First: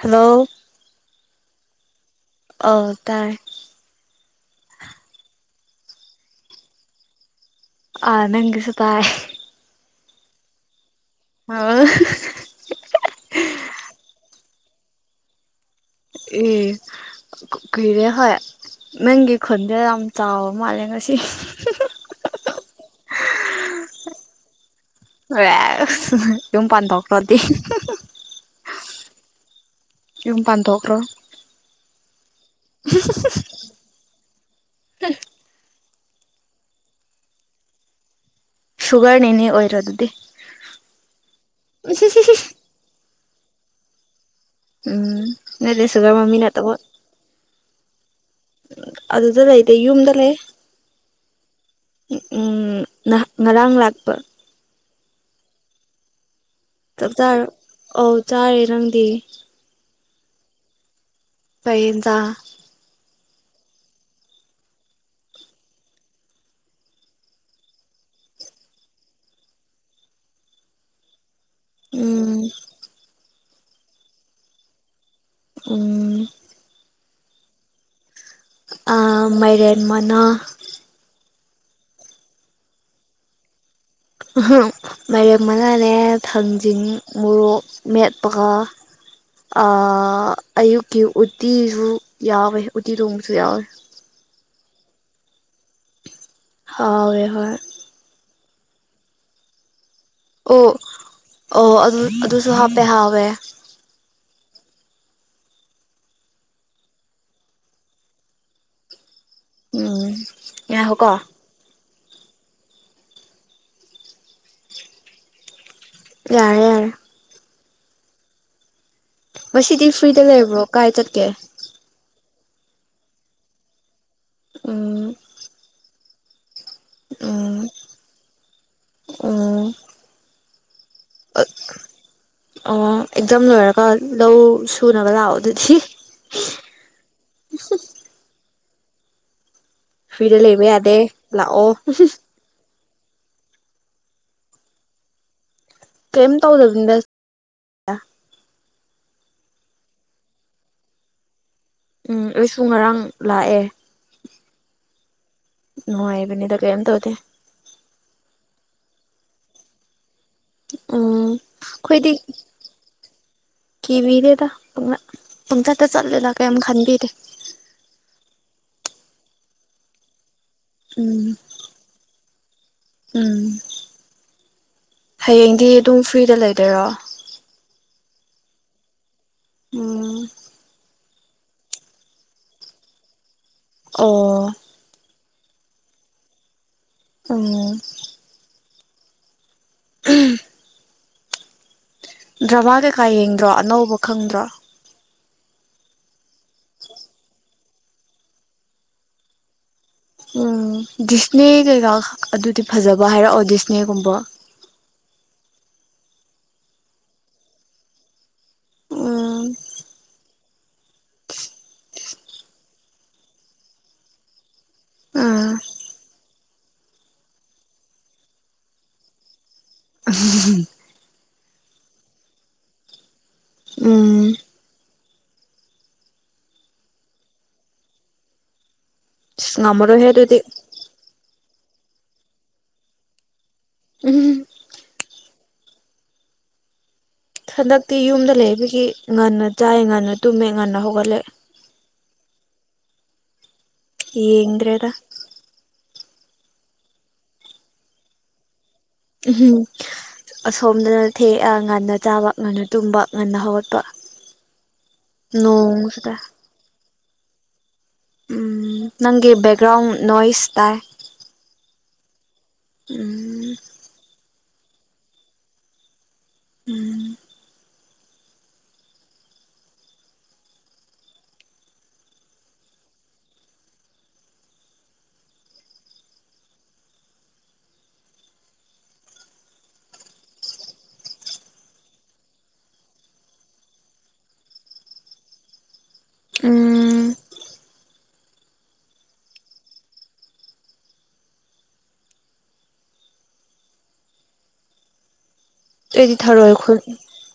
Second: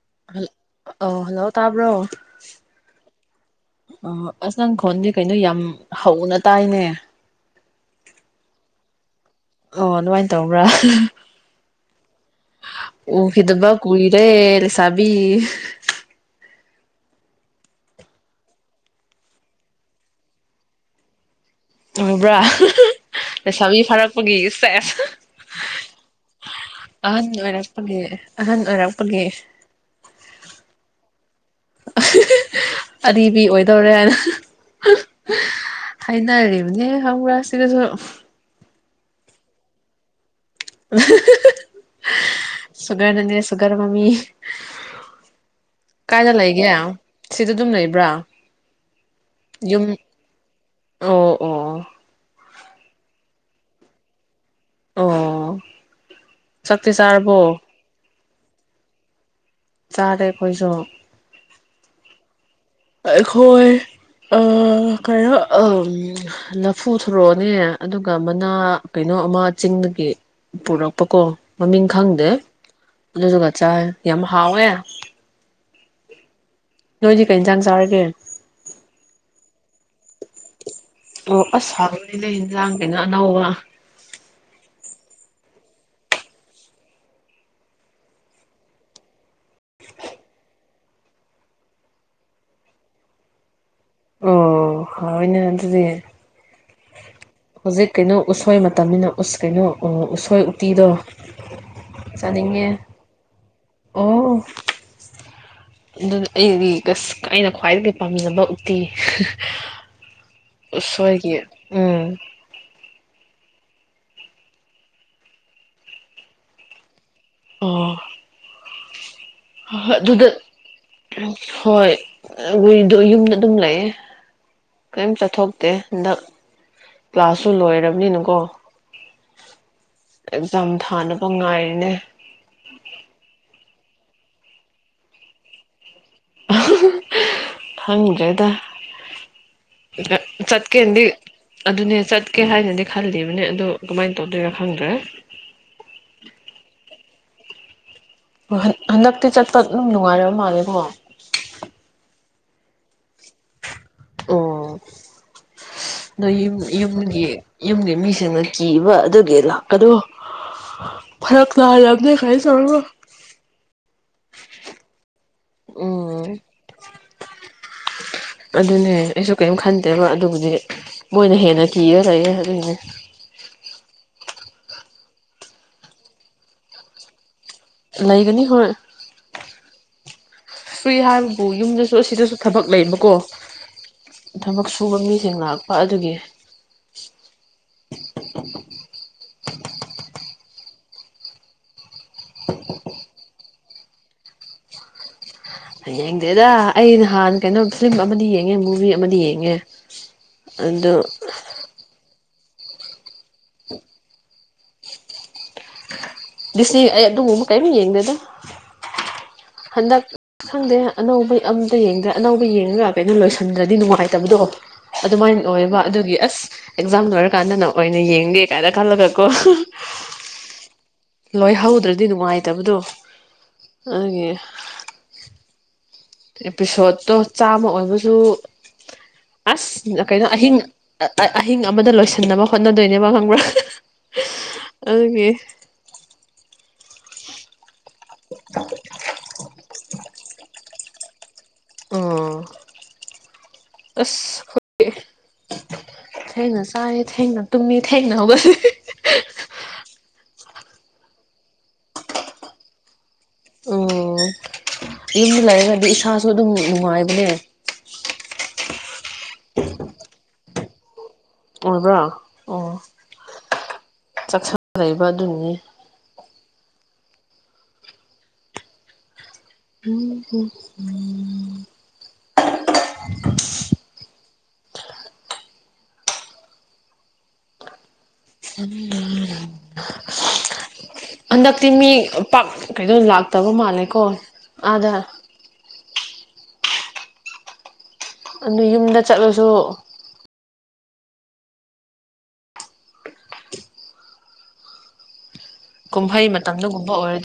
Hello ꯑꯣ hello ꯇꯥꯕ꯭ꯔꯣ ꯑꯣ ꯇꯥꯏ ꯑꯣ ꯑꯁ ꯅꯪꯈꯣꯟꯗꯤ ꯀꯩꯅꯣ ꯌꯥꯝ ꯍꯧꯅ ꯇꯥꯏꯅꯦ ꯑ ꯅꯪꯒꯤꯁꯨ ꯇꯥꯏ ꯑꯣ ꯑꯗꯨꯃꯥꯏꯅ ꯇꯧꯕ꯭ꯔꯥ ꯑꯥꯎ ꯎꯈꯤꯗꯕ ꯀꯨꯏꯔꯦ ꯂꯩꯁꯥꯕꯤ [unintelligible] ꯀꯨꯏꯔꯦ ꯍꯣꯏ ꯅꯪꯒꯤ ꯈꯣꯟꯖꯦ ꯌꯥꯝ ꯆꯥꯎꯕ ꯃꯥꯜꯂꯦ ꯉꯁꯤ ꯇꯧꯕ꯭ꯔꯥ ꯂꯩꯁꯥꯕꯤ ꯐꯥꯔꯛꯄꯒꯤ ꯁꯦꯁ ꯑꯦ ꯌꯨꯝ ꯄꯥꯟꯊꯣꯛꯈ꯭ꯔꯣ ꯗꯤ ꯑꯦ ꯑꯍꯟ ꯑꯣꯏꯔꯛꯄꯒꯤ ꯌꯨꯝ ꯄꯥꯟꯊꯣꯛꯈ꯭ꯔꯣ ꯑꯔꯤꯕꯤ ꯑꯣꯏꯗꯧꯔꯦ ꯍꯥꯏꯅ ꯍꯥꯏꯅꯔꯤꯕꯅꯦ ꯈꯪꯕꯔ ꯁꯤꯗꯁꯨꯨ ꯁꯨꯒꯔꯅꯤꯅꯦ ꯑꯣꯏꯔ ꯗꯨꯗꯤ ꯁꯨꯒꯔ ꯅꯦꯅꯦ ꯁꯨꯒꯔ ꯃꯃꯤ ꯎꯝ ꯅꯦꯅꯦ ꯁꯨꯒꯔ ꯀꯥꯏꯗ ꯃꯃꯤ ꯂꯩꯒꯦ ꯅꯠꯇꯕꯣꯏ ꯁꯤꯗ ꯑꯗꯨꯝ ꯂꯩꯕ꯭ꯔꯥ ꯑꯗꯨꯗ ꯂꯩꯗꯦ ꯌꯨꯝ ꯌꯨꯝꯗ ꯂꯩ ꯑꯣ ꯑꯣ ꯑꯝ ꯅꯍꯥꯟ ꯉꯔꯥꯡ ꯂꯥꯛꯄ ꯑꯣ ꯆꯥꯛꯇꯤ ꯆꯥꯛ ꯆꯥꯔꯕꯣ ꯆꯥꯔꯣ ꯑꯧ ꯆꯥꯔꯦ ꯅꯪꯗꯤ ꯆꯥꯔꯦ ꯑꯩꯈꯣꯏꯁꯨ ꯀꯩ ꯏꯟꯖꯥꯡ ꯑꯩꯈꯣꯏ ꯑ ꯀꯩꯅꯣ ꯂꯐꯨ ꯊꯔꯣꯅꯦ ꯑꯗꯨꯒ ꯃꯅꯥ ꯀꯩꯅꯣ ꯑꯃ ꯆꯤꯡꯗꯒꯤ ꯄꯨꯔꯛꯄꯀꯣ ꯃꯃꯤꯡ ꯈꯪꯗꯦ ꯎꯝ ꯑꯗꯨꯗꯨꯒ ꯆꯥꯏ ꯌꯥꯝ ꯍꯥꯎꯋꯦ ꯎꯝ ꯅꯣꯏꯗꯤ ꯀꯩ ꯏꯟꯖꯥꯡ ꯆꯥꯔꯒꯦ ꯑ ꯃꯥꯏꯔꯦꯟ ꯃꯅꯥ ꯑꯣ ꯑꯁ ꯍꯧꯕꯅꯤꯅꯦ ꯌꯦꯟꯖꯥꯡꯒꯤꯅ ꯑꯅꯧꯕ ꯃꯥꯏꯔꯦꯝ ꯃꯅꯥꯅꯦ ꯊꯥꯡꯖꯤꯡ ꯃꯣꯔꯣꯛ ꯃꯦꯠꯄꯒ ꯑ ꯑꯌꯨꯛꯀꯤ ꯎꯇꯤꯁꯨ ꯌꯥꯎꯋꯦ ꯎꯇꯤ ꯊꯣꯡꯕꯁꯨ ꯌꯥꯎꯋꯦ ꯑꯣ ꯍꯥꯎꯋꯦꯅ ꯑꯗꯨꯗꯤ ꯍꯥꯎꯋꯦ ꯍꯣꯏ ꯍꯧꯖꯤꯛ ꯀꯩꯅꯣ ꯎꯁꯣꯏ ꯃꯇꯝꯅꯤꯅ ꯎꯁ ꯀꯩꯅꯣ ꯑꯣ ꯎꯇꯤꯗꯣ ꯑꯣ ꯑꯗꯨ ꯑꯗꯨꯁꯨ ꯆꯥꯅꯤꯡꯉꯦ ꯍꯥꯞꯄꯦ ꯍꯥꯎꯋꯦ ꯑꯣ ꯑꯗꯨ [unintelligible] ꯑꯩꯒꯤ ꯑꯩꯅ ꯈ꯭ꯋꯥꯏꯗꯒꯤ ꯄꯥꯝꯖꯕ ꯇꯦ ꯎꯝ꯫ ꯉꯥꯏꯈꯣꯀꯣ ꯎꯁꫭꯏꯒꯤ ꯎꯝ ꯌꯥꯔꯦ ꯌꯥꯔꯦ ꯑꯣ ꯉꯁꯤꯗꯤ ꯐ꯭ꯔꯤꯗ ꯂꯩꯕ꯭ꯔꯣ ꯀꯥꯏ ꯆꯠꯀꯦ ꯍꫭꯏ ꯍꯨꯏꯗꯣ ꯌꯨꯝꯗ ꯑꯗꯨꯝ ꯂꯩꯥꯌꯦ ꯀꯩꯝ ꯎꯝ ꯆꯠꯊꯣꯛꯇꯦ ꯍꯟꯗꯛ ꯀ꯭ꯂꯥꯁꯁꯨ ꯎꯝ ꯂꯣꯏꯔ ꯅꯤꯅꯀꯣ ꯎꯝ ꯑꯦꯛꯖꯥꯝ ꯊꯥꯅꯕ ꯉꯥꯏꯔꯤꯅꯦ ꯑꯣ ꯑꯦꯛꯖꯥꯝ ꯂꯣꯏꯔꯒ ꯂꯧ ꯁꯨꯅꯕ ꯂꯥꯛꯑꯣ ꯑꯗꯨꯗꯤ ꯈꯪꯗ꯭ꯔꯦꯗ ꯐ꯭ꯔꯤꯗ ꯂꯩꯕ ꯌꯥꯗꯦ ꯆꯠꯀꯦꯅꯗꯤ ꯂꯥꯛꯑꯣ ꯑꯗꯨꯅꯦ ꯆꯠ ꯀꯦ ꯍꯥꯏꯅꯗꯤ ꯈꯜꯂꯤꯕꯅꯦ ꯑꯗꯣ ꯀꯃꯥꯏꯅ ꯇꯧꯗꯣꯏꯔꯥ ꯈꯪꯗ꯭ꯔꯦ ꯀꯥꯝ ꯇꯧꯗꯕꯅꯤꯗ ꯍꯟ ꯍꯟꯗꯛꯇꯤ ꯆꯠꯄ ꯑꯗꯨꯝ ꯅꯨꯡꯉꯥꯏꯔꯕ ꯃꯥꯜꯂꯦꯀꯣ ꯎꯝ ꯑꯩꯁꯨ ꯉꯔꯥꯡ ꯂꯥꯛꯑꯦ ꯑꯣ ꯅꫭꯏ ꯌꯨꯝ ꯅꯨꯡꯉꯥꯏꯕꯅꯤꯗ ꯀꯩꯝ ꯇꯧꯗꯦ ꯌꯨꯝꯒꯤ ꯌꯨꯝꯒꯤ ꯃꯤꯁꯤꯡꯅ ꯀꯤꯕ ꯑꯗꯨꯒꯤ ꯂꯥꯛꯀꯗꫭ ꯎꯝ ꯐ꯭ꯔꯛ ꯇꯥꯔꯝꯅꯦ ꯑꯩꯈꯣꯏꯗꯤ ꯒꯥꯔꯤ ꯑꯆꯥꯎꯕ [unintelligible] ꯀꯤꯕꯤꯗ‌ꯦꯗ ꯄꯨꯡꯉꯥꯛ ꯄꯪꯆꯠꯇ ꯎꯝ ꯆꯠꯂꯦꯗ ꯀꯩꯝ ꯈꯟꯕꯤꯗ‌‌ꯦ ꯑꯗꯨꯅꯦ ꯑꯩꯁꯨ ꯀꯩꯝ ꯈꯟꯗꯦꯕ ꯑꯗꯨꯕꯨꯗꯤ ꯎꯝ ꯃꯣꯏꯅ ꯍꯦꯟꯅ ꯀꯤꯔ ꯂꯩꯔꯦ ꯑꯗꯨꯒꯤꯅꯦ ꯎꯝ ꯍꯌꯦꯡꯗꯤ ꯑꯗꯨꯝ ꯐ꯭ꯔꯤꯗ ꯂꯩꯗꫭꯏꯔꯣ ꯂꯩꯒꯅꯤ ꯍꯣꯏ ꯎꯝ꯫ ꯐ꯭ꯔꯤ ꯍꯥꯏꯕꯕꯨ ꯌꯨꯝꯗꯁꯨ ꯑꯁꯤꯗꯁꯨ ꯊꯕꯛ ꯂꯩꯕꯀꯣ ꯑꯣ ꯊꯕꯛ ꯁꯨꯕ ꯃꯤꯁꯤꯡ ꯂꯥꯛꯄ ꯑꯗꯨꯒꯤ ꯆꯨꯝꯃꯦ [inaudible] ꯗ꯭ꯔꯃꯥ ꯀꯩꯀꯥ ꯌꯦꯡꯗ꯭ꯔꯣ ꯑꯅꯧꯕ ꯈꯪꯗ꯭ꯔꯣ ꯌꯦꯡꯗꯦꯗ ꯑꯩ ꯅꯍꯥꯟ ꯀꯩꯅꯣ ꯐꯤꯂꯝ ꯑꯃꯗꯤ ꯌꯦꯡꯉꯦ ꯃꯨꯚꯤ ꯑꯃꯗꯤ ꯌꯦꯡꯉꯦ ꯎꯝ ꯑꯗꯨ ꯗꯤꯁꯅꯦ ꯀꯩꯀꯥ ꯑꯗꯨꯗꯤ ꯐꯖꯕ ꯍꯥꯏꯔꯛꯑꯣ ꯗꯤꯁꯅꯦꯒꯨꯝꯕ ꯗꯤꯁꯅꯦ ꯑꯩ ꯑꯗꯨꯒꯨꯝꯕ ꯀꯩꯝ ꯌꯦꯡꯗꯦꯗ ꯎꯝ꯫ ꯍꯟꯗꯛ ꯈꯪꯗꯦ ꯑꯅꯧꯕ ꯑꯝꯇ ꯌꯦꯡꯗ꯭ꯔꯦ ꯑꯅꯧꯕ ꯌꯦꯡꯉꯒ ꯀꯩꯅꯣ ꯂꯣꯏꯁꯤꯟꯗ꯭ꯔꯗꯤ ꯅꯨꯡꯉꯥꯏꯇꯕꯗꯣ ꯑꯗꯨꯃꯥꯏ ꯑꯣꯏꯌꯦꯕ ꯑꯗꯨꯒꯤ ꯑꯁ ꯑꯦꯛꯖꯥꯝ ꯂꯣꯏꯔꯀꯥꯟꯗꯅ ꯑꯣꯏꯅ ꯌꯦꯡꯒꯦ ꯀꯥꯏꯅ ꯈꯜꯂꯒ ꯀꯣ [inaudible] ꯂꯣꯏ ꯍꯧꯗ꯭ꯔꯗꯤ ꯅꯨꯡꯉꯥꯏꯇꯕꯗꯣ ꯎꯝ ꯑꯗꯨꯒꯤ ꯑꯦꯄꯤꯁꯣꯠꯇꯣ ꯆꯥꯝꯃ ꯑꯣꯏꯕꯁꯨ ꯉꯝꯃꯔꯣꯏꯍꯦ ꯑꯁ ꯀꯩꯅꯣ ꯑꯗꯨꯗꯤ ꯑꯍꯤꯡ ꯑꯍꯤꯡ ꯑꯃꯗ ꯂꯣꯏꯁꯤꯟꯅꯕ ꯍꯣꯠꯅꯗꯣꯏꯅꯦꯕ ꯈꯪꯕ꯭ꯔꯥ [inaudible] ꯑꯗꯨꯒꯤ ꯍꯟꯗꯛꯇꯤ ꯌꯨꯝꯗ ꯂꯩꯕꯒꯤ ꯉꯟꯅ ꯆꯥꯏ ꯉꯟꯅ ꯇꯨꯝꯃꯦ ꯉꯟꯅ ꯍꯧꯒꯠꯂꯦ꯫ ꯑꯣ ꯑꯁ ꯌꯦꯡꯗ꯭ꯔꯦꯗ ꯍꫭꯏ ꯊꯦꯅ ꯆꯥꯏ ꯊꯦꯡꯅ ꯇꯨꯝꯃ‌ꯤ ꯊꯦꯡꯅ ꯍꯧꯒꯠꯂꯤ ꯎꯝ ꯑꯁꯣꯝꯗꯅ ꯊꯦ ꯉꯟꯅ ꯆꯥꯕ ꯉꯟꯅ ꯇꯨꯝꯕ ꯉꯟꯅ ꯍꯧꯒꯠꯄ ꯎꯝ ꯌꯨꯝꯗ ꯂꯩꯔꯒꯗꯤ ꯅꯣꯡꯁꯨꯇꯥꯏ ꯏꯁꯥꯁꯨ ꯑꯗꯨꯝ ꯅꯨꯡꯉꯥꯏꯕꯅ‌ꯦ ꯅꯪꯒꯤ ꯕꯦꯛꯒ꯭ꯔꯥꯎꯟ ꯅꯣꯏꯁ ꯇꯥꯏ ꯑꯣꯏꯕ꯭ꯔꯥ ꯑꯣ ꯎꯝ ꯆꯥꯛꯁꯪꯗ ꯂꯩꯕ ꯑꯗꯨꯅꯅꯤ ꯎꯝ [unintelligible] [unintelligible] ꯍꯟꯗꯛꯇꯤ ꯃꯤ ꯄꯥꯛ ꯀꯩꯅꯣ ꯂꯥꯛꯇꯕ ꯃꯥꯜꯂꯦꯀꯣ ꯑꯥꯗ ꯎꯝ ꯑꯗꯨ ꯌꯨꯝꯗ ꯆꯠꯂꯁꯨ ꯑꯩꯗꯤ ꯀꯨꯝꯍꯩ ꯊꯔꯣꯏ ꯈꯨꯟ ꯃꯇꯝꯗꯒꯨꯝꯕ ꯑꯣꯏꯔꯗꯤ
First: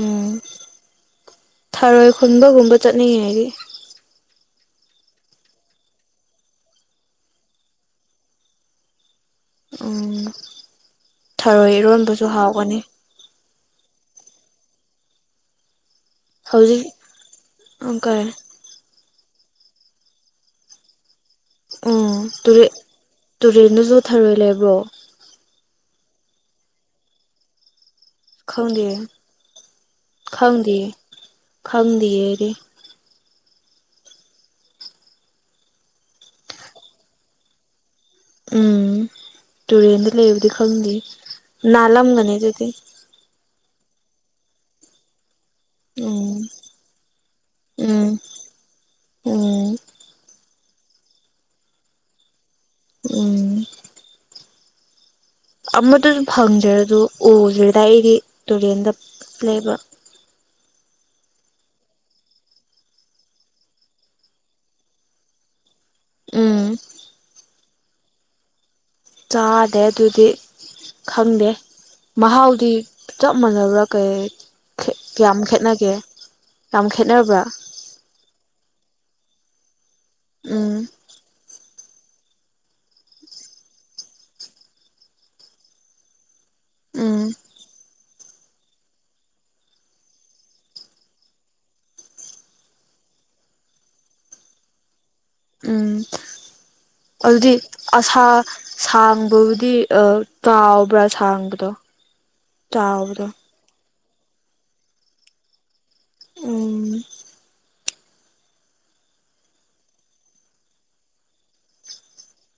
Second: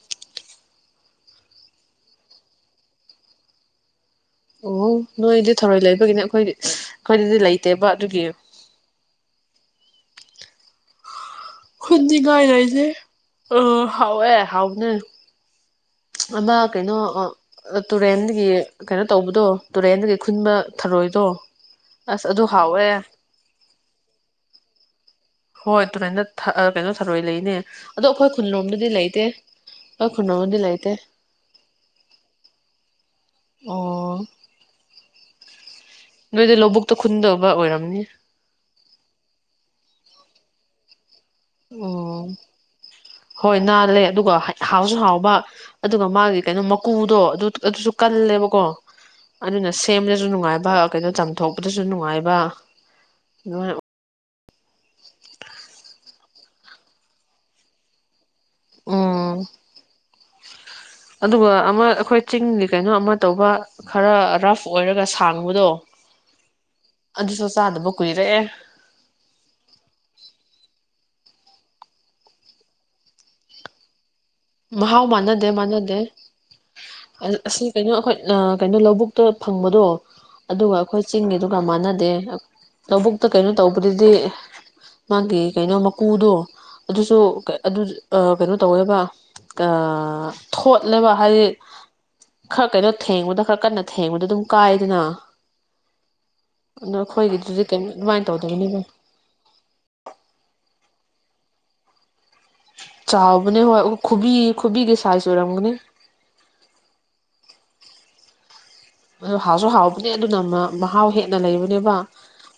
ꯎꯝ ꯊꯔꯣꯏ ꯈꯨꯟꯕꯒꯨꯝꯕ ‌ꯆꯠꯅꯤꯡꯉꯦ ꯑꯩꯗꯤ ꯑꯣ ꯅꯣꯏꯗꯤ ꯊꯧꯔꯣꯏ ꯂꯩꯕꯒꯤꯅꯦ ꯑꯩꯈꯣꯏꯗꯤ ꯑꯩꯈꯣꯏꯗꯗꯤ ꯂꯩꯇꯦꯕ ꯑꯗꯨꯒꯤ ꯎꯝ ꯊꯔꯣꯏ ꯏꯔꯣꯟꯕꯁꯨ ꯍꯥꯎꯕꯅꯤ ꯑꯥ ꯍꯥꯎꯋꯦ ꯍꯥꯎꯕꯅꯦ ꯑꯃ ꯍꯧꯖꯤꯛ ꯀꯩꯅꯣ ꯑꯥ ꯀꯩ ꯇꯨꯔꯦꯟꯗꯒꯤ ꯀꯩꯅꯣ ꯇꯧꯕꯗꯣ ꯇꯨꯔꯦꯟꯗꯒꯤ ꯈꯨꯟꯕ ꯊꯔꯣꯏꯗꯣ ꯑꯁ ꯑꯗꯨ ꯍꯥꯎꯋꯦ ꯇꯨꯔꯦꯟꯗꯖꯨ ꯊꯔꯣꯏ ꯂꯩꯕ꯭ꯔꯣ ꯍꯣꯏ ꯇꯨꯔꯦꯜꯗ ꯊꯥ ꯀꯩꯅꯣ ꯊꯔꯣꯏ ꯂꯩꯅꯦ ꯑꯗꯣ ꯑꯩꯈꯣꯏ ꯈꯪꯗꯦ ꯈꯨꯟꯂꯣꯝꯗꯗꯤ ꯂꯩꯇꯦ ꯑꯩꯈꯣꯏ ꯈꯨꯟꯂꯣꯝꯗꯗꯤ ꯈꯪꯗꯦ ꯂꯩꯇꯦ ꯈꯪꯗꯤꯌꯦ ꯑꯩꯗꯤ ꯑꯣ ꯅꯣꯏꯗꯤ ꯂꯧꯕꯨꯛꯇ ꯈꯨꯟꯗꯧꯕ ꯑꯣꯏꯔꯝꯅꯤ ꯎꯝ ꯇꯨꯔꯦꯟꯗ ꯂꯩꯕꯗꯤ ꯈꯪꯗꯦ ꯑꯣ ꯅꯥꯜꯂꯝꯒꯅꯤ ꯑꯗꯨꯗꯤ ꯍꯣꯏ ꯅꯥꯜꯂꯦ ꯑꯗꯨꯒ ꯍꯥꯎꯁꯨ ꯍꯥꯎꯕ ꯑꯗꯨꯒ ꯎꯝ ꯃꯥꯒꯤ ꯀꯩꯅꯣ ꯃꯀꯨ ꯃꯀꯨꯗꯣ ꯑꯗꯨ ꯑꯗꯨꯁꯨ ꯎꯝ ꯀꯜꯂꯦꯕꯀꯣ ꯑꯗꯨꯅ ꯎꯝ ꯁꯦꯝꯕꯗꯁꯨ ꯅꯨꯡꯉꯥꯏꯕ ꯀꯩꯅꯣ ꯆꯥꯝꯊꯣꯛꯄꯗꯁꯨ ꯅꯨꯡꯉꯥꯏꯕ ꯎꯝ ꯑꯗꯨꯃꯥꯏꯅ ꯑꯃꯠꯇꯁꯨ ꯐꯪꯗ꯭ꯔꯦ ꯑꯗꯨ ꯎꯗ꯭ꯔꯤꯗ ꯑꯩꯗꯤ ꯇꯨꯔꯦꯟꯗ ꯎꯝ ꯂꯩꯕ ꯑꯗꯨꯒ ꯑꯃ ꯑꯩꯈꯣꯏ ꯆꯤꯡꯒꯤ ꯀꯩꯅꯣ ꯑꯃ ꯇꯧꯕ ꯈꯔ ꯔꯐ ꯑꯣꯏꯔꯒ ꯁꯥꯡꯕꯗꯣ ꯎꯝ ꯑꯗꯨꯁꯨ ꯆꯥꯗꯕ ꯀꯨꯏꯔꯦ ꯆꯥꯗꯦ ꯑꯗꯨꯗꯤ ꯈꯪꯗꯦ ꯃꯍꯥꯎꯗꯤ ꯆꯞ ꯃꯥꯟꯅꯕ꯭ꯔꯥ ꯀꯩ ꯃꯍꯥꯎ ꯀꯌꯥꯝ ꯃꯥꯟꯅꯗꯦ ꯈꯦꯠꯅꯒꯦ ꯃꯥꯟꯅꯗꯦ ꯌꯥꯝ ꯈꯦꯠꯅꯕ꯭ꯔꯥ ꯑꯁꯤ ꯀꯩꯅꯣ ꯑꯩꯈꯣꯏ ꯀꯩꯅꯣ ꯂꯧꯕꯨꯛꯇ ꯐꯪꯕꯗꯣ ꯎꯝ ꯑꯗꯨꯒ ꯑꯩꯈꯣꯏ ꯆꯤꯡꯒꯤꯗꯨꯒ ꯃꯥꯟꯅꯗꯦ ꯂꯧꯕꯨꯛꯇ ꯀꯩꯅꯣ ꯇꯧꯕꯗꯨꯗꯤ ꯃꯥꯒꯤ ꯀꯩꯅꯣ ꯃꯀꯨꯗꯣ ꯑꯗꯨꯁꯨ ꯎꯝ ꯑꯗꯨ ꯑꯥ ꯀꯩꯅꯣ ꯇꯧꯋꯦꯕ ꯑꯥ ꯊꯣꯠꯂꯦꯕ ꯍꯥꯏꯗꯤ ꯈꯔ ꯀꯩꯅꯣ ꯊꯦꯡꯕꯗ ꯈꯔ ꯀꯟꯅ ꯊꯦꯡꯕꯗ ꯑꯗꯨꯝ ꯀꯥꯏꯗꯅ ꯎꯝ ꯑꯗꯣ ꯑꯗꯨꯗꯤ ꯑꯩꯈꯣꯏꯒꯤꯗꯨꯗꯤ ꯀꯩꯅꯣ ꯑꯗꯨꯃꯥꯏꯅ ꯑꯁꯥ ꯇꯧꯗꯕꯅꯦꯕ ꯁꯥꯡꯕꯕꯨꯗꯤ ꯑꯥ ꯇꯥꯎꯕ꯭ꯔꯥ ꯁꯥꯡꯕꯗꯣ꯫ ꯆꯥꯎꯕꯗꯣ ꯆꯥꯎꯕꯅꯦ ꯍꯣꯏ ꯈꯨꯕꯤ ꯈꯨꯕꯤꯒꯤ ꯁꯥꯏꯁ ꯑꯣꯏꯔꯝꯒꯅꯤ꯫ ꯎꯝ꯫ ꯑꯗꯣ ꯍꯥꯎꯁꯨ ꯍꯥꯎꯕꯅꯦ ꯑꯗꯨꯅ ꯃꯍꯥꯎ ꯍꯦꯟꯅ ꯂꯩꯕꯅꯦꯕ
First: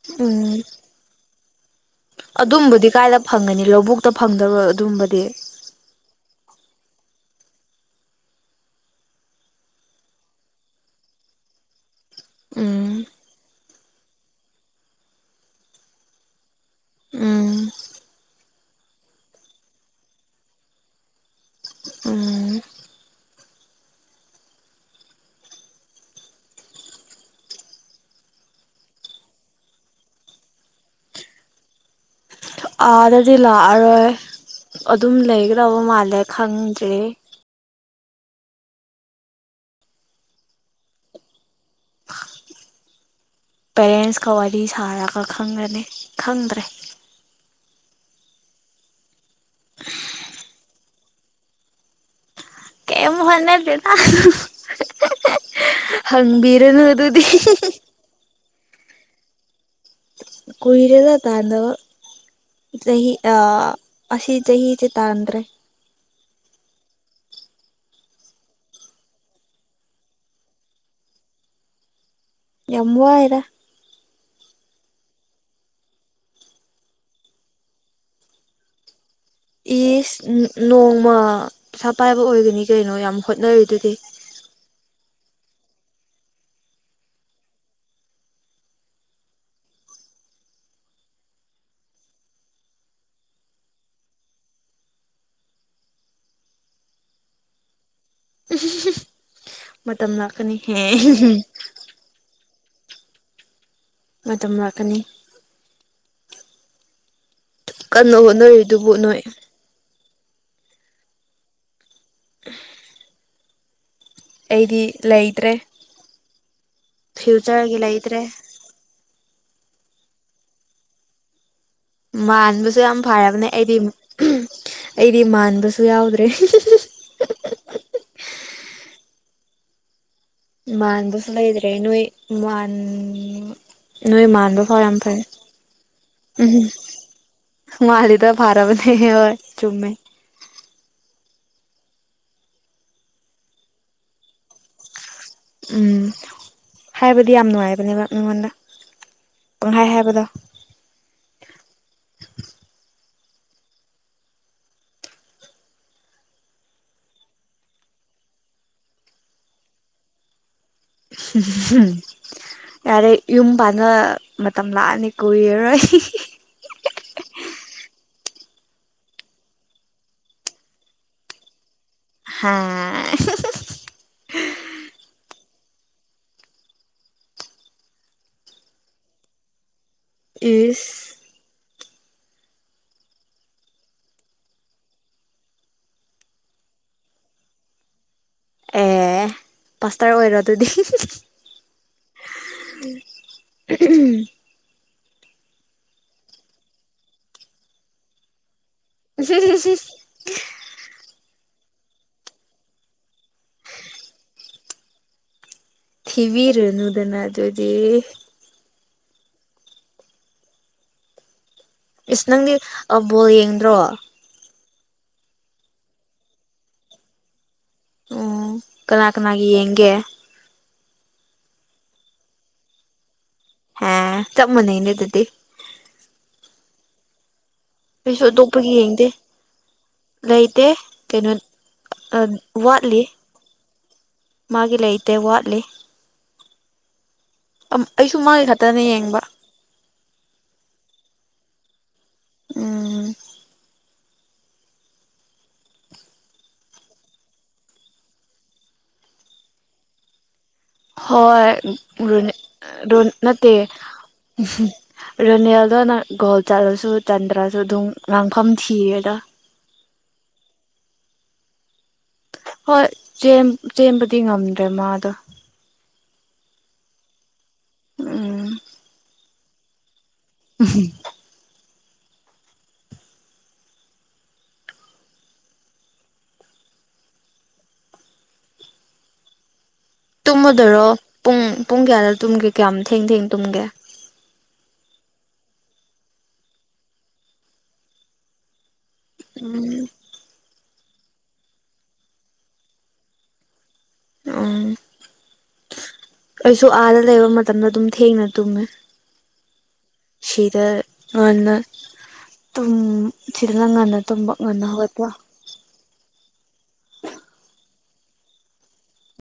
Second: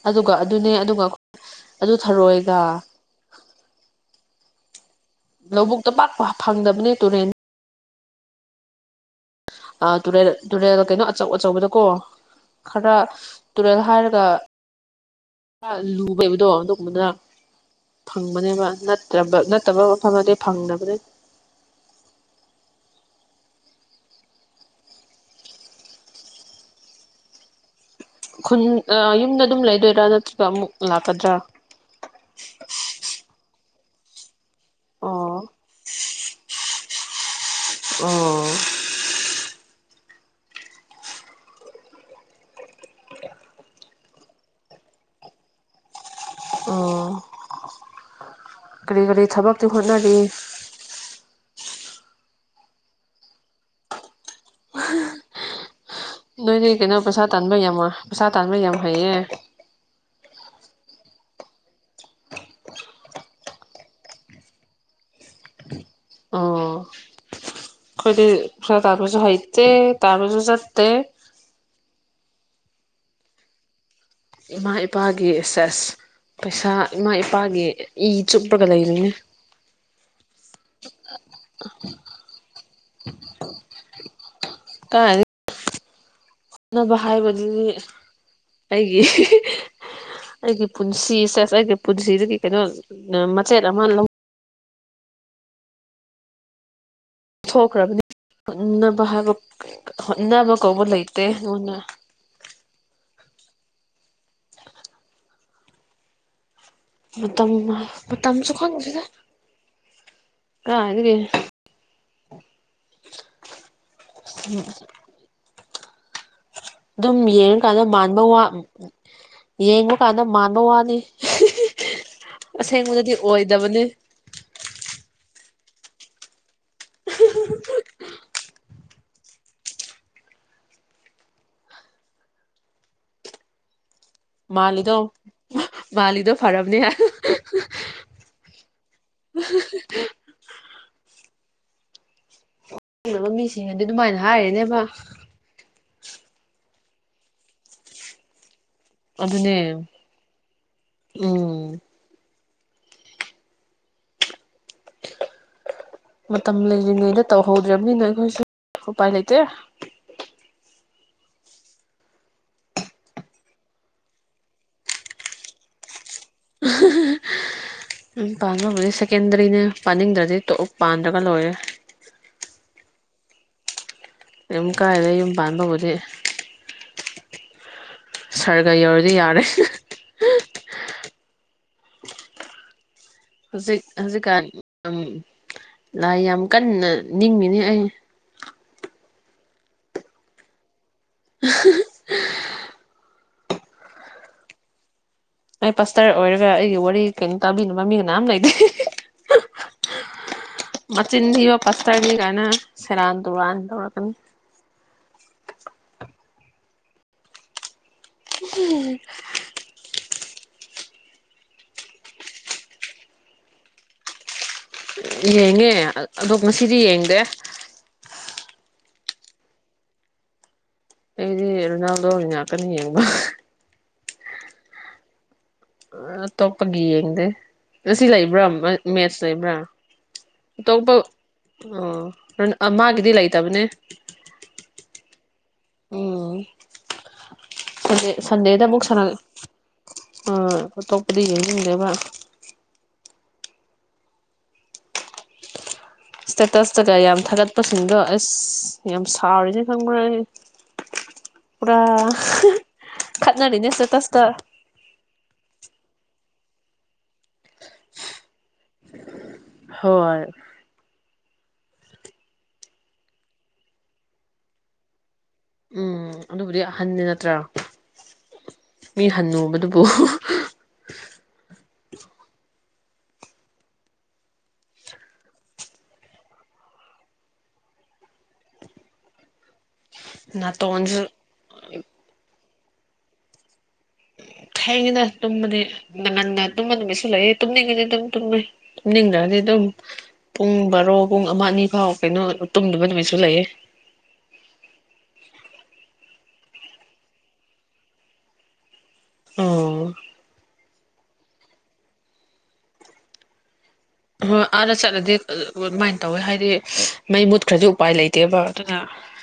ꯑꯗꯨꯒ ꯎꯝ ꯑꯗꯨꯅꯦ ꯑꯗꯨꯒ [unintelligible] ꯑꯗꯨ ꯊꯥꯔꯛꯑꯣ꯫ ꯑꯗꯨꯝꯕꯗꯤ ꯀꯥꯏꯗ ꯐꯪꯒꯅꯤ ꯂꯧꯕꯨꯛꯇ ꯐꯪꯗꯕ ꯑꯗꯨꯝꯕꯗꯤ? ꯂꯧꯕꯨꯛꯇ ꯄꯥꯛ-ꯄꯥꯛ ꯐꯪꯗꯕꯅꯦ ꯇꯨꯔꯦꯜ ꯇꯨꯔꯦꯜ - ꯇꯨꯔꯦꯜ ꯀꯩꯅꯣ ꯑꯆꯧ- ꯑꯆꯧꯕꯗꯀꯣ ꯎꯝ ꯈꯔ ꯇꯨꯔꯦꯜ ꯍꯥꯏꯔꯒ ꯈꯔ ꯂꯨꯕꯗꯣ ꯑꯗꯨꯒꯨꯝꯕꯗ ꯎꯝ ꯐꯪꯕꯅꯦꯕ ꯅꯠꯇ꯭ꯔꯕ ꯅꯠꯇꯕ ꯃꯐꯝꯗꯗꯤ ꯐꯪꯗꯕꯅꯦ꯫ ꯎꯝ꯫ ꯈꯨꯟ ꯑ ꯌꯨꯝꯗ ꯑꯗꯨꯝ ꯂꯩꯗꯣꯏꯔꯥ ꯅꯠꯇ꯭ꯔꯒ ꯑꯃꯨꯛ ꯂꯥꯛꯀꯗ꯭ꯔꯥ? ꯑꯥꯗꯗꯤ ꯂꯥꯛꯑꯔꯣꯏ ꯑꯗꯨꯝ ꯑꯣ ꯂꯩꯒꯗꯕ ꯃꯥꯜꯂꯦ ꯈꯪꯗ꯭ꯔꯤ꯫ ꯑꯣ꯫ ꯄꯦꯔꯦꯟꯁꯀ ꯋꯥꯔꯤ ꯁꯥꯔꯒ ꯈꯪꯒꯅꯤ ꯈꯪꯗ꯭ꯔꯦ꯫ ꯑꯣ ꯀꯔꯤ - ꯀꯔꯤ ꯊꯕꯛꯇꯤ ꯍꯣꯠꯅꯔꯤ? ꯀꯩꯌꯝ ꯍꯣꯠꯅꯗꯦꯗ꯫ ꯅꯣꯏꯗꯤ ꯍꯪꯕꯤꯔꯅꯨ ꯀꯩꯅꯣ ꯑꯗꯨꯗꯤ꯫ ꯄꯩꯁꯥ ꯇꯥꯟꯕ ꯌꯥꯝ ꯄꯩꯁꯥ ꯇꯥꯟꯕ ꯌꯥꯝ ꯍꯩꯌꯦ꯫ ꯀꯨꯏꯔꯦꯗ ꯇꯥꯟꯗꯕ꯫ ꯆꯍꯤ ꯑ ꯑꯁꯤ ꯆꯍꯤꯁꯦ ꯇꯥꯟꯗ꯭ꯔꯦ꯫ ꯑꯣ ꯑꯩꯈꯣꯏꯗꯤ ꯄꯩꯁꯥ ꯇꯥꯟꯕꯁꯨ ꯍꯩꯇꯦ ꯇꯥꯟꯕꯁꯨ ꯆꯠꯇꯦ꯫ ꯌꯥꯝ ꯋꯥꯏꯗ꯫ ꯏꯃꯥ - ꯏꯄꯥꯒꯤ ꯁꯦꯁ ꯄꯩꯁꯥ ꯏꯃꯥ - ꯏꯄꯥꯒꯤ ꯏ ꯆꯨꯞꯄꯒ ꯂꯩꯔꯤꯅꯦ꯫ ꯏꯁ ꯅꯣꯡꯃ ꯄꯩꯁꯥ ꯄꯥꯏꯕ ꯑꯣꯏꯒꯅꯤ ꯀꯩꯅꯣ ꯌꯥꯝ ꯍꯣꯠꯅꯔꯤꯗꯨꯗꯤ꯫ ꯀꯥꯏꯗꯩ ꯍꯣꯠꯅꯕ ꯍꯥꯏꯕꯗꯨꯗꯤ ꯑꯩꯒꯤ ꯑꯩꯒꯤ ꯄꯨꯟꯁꯤ ꯁꯦꯁ ꯑꯩꯒꯤ ꯄꯨꯟꯁꯤꯒꯤ ꯀꯩꯅꯣ ꯃꯆꯦꯠ ꯑꯃ ꯂꯧ ꯊꯣꯛꯈ꯭ꯔꯕꯅꯤ ꯍꯣꯅꯕ ꯍꯥꯏꯕ ꯃꯇꯝ ꯂꯥꯛꯀꯅꯤ ꯍꯣꯠꯅꯕ ꯍꯦ ꯀꯧꯕ ꯂꯩꯇꯦ ꯑꯩꯉꯣꯟꯗ꯫ ꯃꯇꯝ ꯂꯥꯛꯀꯅꯤ ꯃꯇꯝ ꯑꯃ ꯀꯟꯅ ꯍꯣꯠꯅꯔꯤꯗꯨꯕꯨ ꯅꯣꯏ꯫ ꯀꯥꯏꯗꯒꯤ ꯑꯩꯗꯤ ꯂꯩꯇ꯭ꯔꯦ ꯑꯗꯨꯝ ꯐ꯭ꯌꯨꯆꯔꯒꯤ ꯌꯦꯡꯕꯀꯥꯟꯗ ꯃꯥꯟꯕ ꯂꯩꯇ꯭ꯔꯦ ꯋꯥ ꯌꯦꯡꯕ ꯀꯥꯟꯗ ꯃꯥꯟꯕ ꯋꯥꯅꯤ꯫ ꯃꯥꯟꯕꯁꯨ ꯌꯥꯝ ꯑꯁꯦꯡꯕꯗꯗꯤ ꯐꯔꯕꯅꯦ ꯑꯩꯗꯤ ꯑꯣꯏꯗꯕꯅꯤ ꯑꯩꯗꯤ ꯃꯥꯟꯕꯁꯨ ꯌꯥꯎꯗ꯭ꯔꯦ꯫ ꯃꯥꯟꯕꯁꯨ ꯂꯩꯇ꯭ꯔꯦ ꯅꯣꯏ ꯃꯥꯟ ꯅꯣꯏ ꯃꯥꯟꯕ ꯐꯥꯎ ꯌꯥꯝ ꯃꯥꯜꯂꯤꯗꯣ ꯐꯩ ꯃꯥꯜꯂꯤꯗꯣ ꯎꯝ꯫ ꯐꯔꯕꯅꯦ ꯃꯥꯂꯤꯗꯣ ꯐꯥꯔꯕꯅꯦ ꯍꯣꯏ ꯆꯨꯝꯃꯦ꯫ ꯈꯪꯗꯕ ꯃꯤꯁꯤꯡꯅꯗꯤ ꯑꯗꯨꯃꯥꯏꯅ ꯍꯥꯏꯔꯤꯅꯦꯕ ꯎꯝ ꯍꯥꯏꯕꯗꯤ ꯌꯥꯝ ꯅꯨꯡꯉꯥꯏꯕꯅꯦꯕ ꯃꯤꯉꯣꯟꯗ ꯑꯗꯨꯅꯦ ꯄꯪꯍꯥꯏ ꯍꯥꯏꯕꯗꯣ ꯎꯝ ꯃꯇꯝ ꯂꯩꯔꯤꯉꯩꯗ ꯇꯧꯍꯧꯗ꯭ꯔꯕꯅꯤꯅ ꯑꯩꯈꯣꯏꯁꯨ ꯎꯄꯥꯏ ꯂꯩꯇꯦ [unintelligible] ꯌꯥꯔꯦ ꯌꯨꯝ ꯄꯥꯟꯅ ꯃꯇꯝ ꯂꯥꯛꯑꯅꯤ ꯀꯨꯏꯔꯔꯣꯏ [unintelligible] ꯎꯝ ꯄꯥꯟꯕꯕꯨꯗꯤ ꯁꯦꯀꯦꯟꯗ꯭ꯔꯤꯅ ꯄꯥꯟꯅꯤꯡꯗ꯭ꯔꯗꯤ ꯇꯣꯛꯎ ꯄꯥꯟꯗ꯭ꯔꯒ ꯂꯣꯏꯔꯦ ꯍꯥꯥ ꯌꯨꯝ ꯀꯥꯏꯗꯩ ꯌꯨꯝ ꯄꯥꯟꯕꯕꯨꯗꯤ ꯁꯥꯔꯒ ꯌꯧꯔꯗꯤ ꯌꯥꯔꯦ ꯏꯁ ꯍꯧꯖꯤꯛ ꯍꯧꯖꯤꯛꯀꯥꯟ ꯑꯝ ꯂꯥꯏ ꯌꯥꯝ ꯀꯟꯅ ꯅꯤꯡꯉꯤꯅꯤ ꯑꯩ ꯑꯦ ꯄꯥꯁꯇꯔ ꯑꯣꯏꯔꯣ ꯑꯗꯨꯗꯤ [unintelligible] [unintelligible] ꯑꯩ ꯄꯥꯁꯇꯔ ꯑꯣꯏꯔꯒ ꯑꯩꯒꯤ ꯋꯥꯔꯤ ꯀꯩꯟ ꯇꯥꯕꯤꯅꯕ ꯃꯤ ꯀꯅꯥꯝ ꯂꯩꯇꯦ [unintelligible] ꯃꯆꯤꯟ ꯊꯤꯕ ꯄꯥꯁꯇꯔꯅꯤ ꯒꯥꯏꯟꯅ ꯁꯦꯔꯥꯟ ꯇꯨꯔꯥꯟ ꯇꯧꯔꯛꯀꯅꯤ ꯊꯤꯚꯤꯔꯨꯅꯨꯗꯅ ꯑꯗꯨꯗꯤ [unintelligible] ꯏꯁ ꯅꯪꯗꯤ ꯑ ꯕꯣꯜ ꯌꯦꯡꯗ꯭ꯔꯣ ꯌꯦꯡꯉꯦ ꯑꯠ ꯑꯗꯣ ꯉꯁꯤꯗꯤ ꯌꯦꯡꯗꯦ ꯎꯝ ꯀꯅꯥ ꯀꯅꯥꯒꯤ ꯌꯦꯡꯒꯦ ꯑꯩꯗꯤ ꯔꯣꯅꯥꯜꯗꯣꯒꯤ ꯉꯥꯛꯇꯅꯤ ꯌꯦꯡꯕ ꯍꯦ ꯆꯞ ꯃꯅꯩꯅꯦ ꯗꯨꯗꯤ ꯑ ꯑꯇꯣꯞꯄꯒꯤ ꯌꯦꯡꯗꯦ ꯉꯁꯤ ꯑꯩꯁꯨ ꯂꯩꯕ꯭ꯔꯥ ꯑꯇꯣꯞꯄꯒꯤ ꯃꯠ ꯌꯦꯡꯗꯦ ꯃꯦꯠꯁ ꯂꯩꯕ꯭ꯔꯥ ꯂꯩꯇꯦ ꯇꯧꯛꯄ ꯀꯩꯅꯣ ꯉ ꯄ꯭ꯔꯟ ꯑꯥ ꯋꯥꯠꯂꯤ ꯃꯥꯒꯤꯗꯤ ꯂꯩꯇꯕꯅꯦ ꯃꯥꯒꯤ ꯂꯩꯇꯦ ꯋꯥꯠꯂꯤ ꯎꯝ ꯁꯟꯗꯦ ꯑꯩꯁꯨ ꯃꯥꯒꯤ ꯁꯟꯗꯦꯗ ꯈꯛꯇꯅ ꯑꯃꯨꯛ ꯁꯥꯟꯅ ꯌꯦꯡꯕ ꯑ ꯑꯇꯣꯞꯄꯗꯤ ꯌꯦꯡꯅꯤꯡꯗꯦꯕ ꯎꯝ ꯏꯁꯇꯦꯇꯁꯇꯀ ꯌꯥꯝ ꯊꯥꯒꯠꯄꯁꯤꯡꯗꯣ ꯑꯁ ꯌꯥꯝ ꯁꯥꯎꯔꯤꯅꯦ ꯈꯪꯕ꯭ꯔꯥ ꯑꯩ ꯍꯣꯏ ꯎꯝ ꯄꯨꯔꯥ ꯔꯣꯅꯦ ꯔꯣꯟ ꯅꯠꯇꯦ ꯈꯠꯅꯔꯤꯅꯦ ꯏꯁꯇꯦꯇꯁꯇ ꯔꯣꯅꯦꯜꯗꯣꯅ ꯒꯣꯜ ꯆꯜꯂꯁꯨ ꯆꯟꯗ꯭ꯔꯁꯨ ꯗꯨꯝ ꯉꯥꯡꯐꯝ ꯊꯤꯌꯦꯗ ꯍꯣꯏ ꯍꯣꯏ ꯆꯦꯝ-ꯆꯦꯝꯕꯗꯤ ꯉꯝꯗ꯭ꯔꯦ ꯃꯥꯗꯣ ꯎꯝ ꯑꯗꯨꯕꯨꯗꯤ ꯍꯟꯗꯦ ꯅꯠꯇ꯭ꯔꯥ ꯎꯝ ꯃꯤ ꯍꯟꯅꯨꯕꯗꯨꯕꯨ [unintelligible] ꯇꯨꯝꯃꯗꯣꯏꯔꯣ ꯅꯥꯇꯣꯟꯁꯨ ꯄꯨꯡ ꯄꯨꯡ ꯀꯌꯥꯗ ꯇꯨꯝꯒꯦ ꯀ꯭ꯌꯥꯝ ꯊꯦꯡ ꯊꯦꯡ ꯇꯨꯝꯒꯦ ꯊꯦꯡꯉꯦꯗ ꯇꯨꯝꯕꯗꯤ ꯅ ꯉꯟꯅ ꯇꯨꯝꯕ ꯅꯨꯃꯤꯠꯁꯨ ꯂꯩꯌꯦ ꯇꯨꯝꯅꯤꯡꯉꯗꯤ ꯑꯗꯨꯝ ꯇꯨꯝꯃꯦ ꯇꯨꯝꯅꯤꯡꯗ꯭ꯔ ꯗꯤ ꯗꯨꯝ ꯄꯨꯡ ꯕꯥꯔꯣ ꯄꯨꯡ ꯑꯃ ꯑꯅꯤꯐꯥꯎ ꯀꯩꯅꯣ ꯇꯨꯝꯗꯕ ꯅꯨꯃꯤꯠꯁꯨ ꯂꯩꯌꯦ ꯎꯝ ꯑꯩꯁꯨ ꯑꯥꯗ ꯂꯩꯕ ꯃꯇꯝꯗ ꯑꯗꯨꯝ ꯊꯦꯡꯅ ꯇꯨꯝꯃꯦ ꯑꯣ ꯁꯤꯗ ꯉꯟꯅ ꯇꯨꯝ ꯁꯤꯗꯅ ꯉꯟꯅ ꯇꯨꯝꯕ ꯍꯣꯏ ꯉꯟꯅ ꯑꯥꯗ ꯍꯧꯒꯠꯄ ꯆꯠꯂꯗꯤ ꯑ ꯋ ꯃꯥꯏꯟ ꯇꯧꯋꯦ ꯍꯥꯏꯗꯤ ꯃꯩ ꯃꯨꯠꯈ꯭ꯔꯗꯤ ꯎꯄꯥꯏ ꯂꯩꯇꯦꯕ ꯗꯨꯅ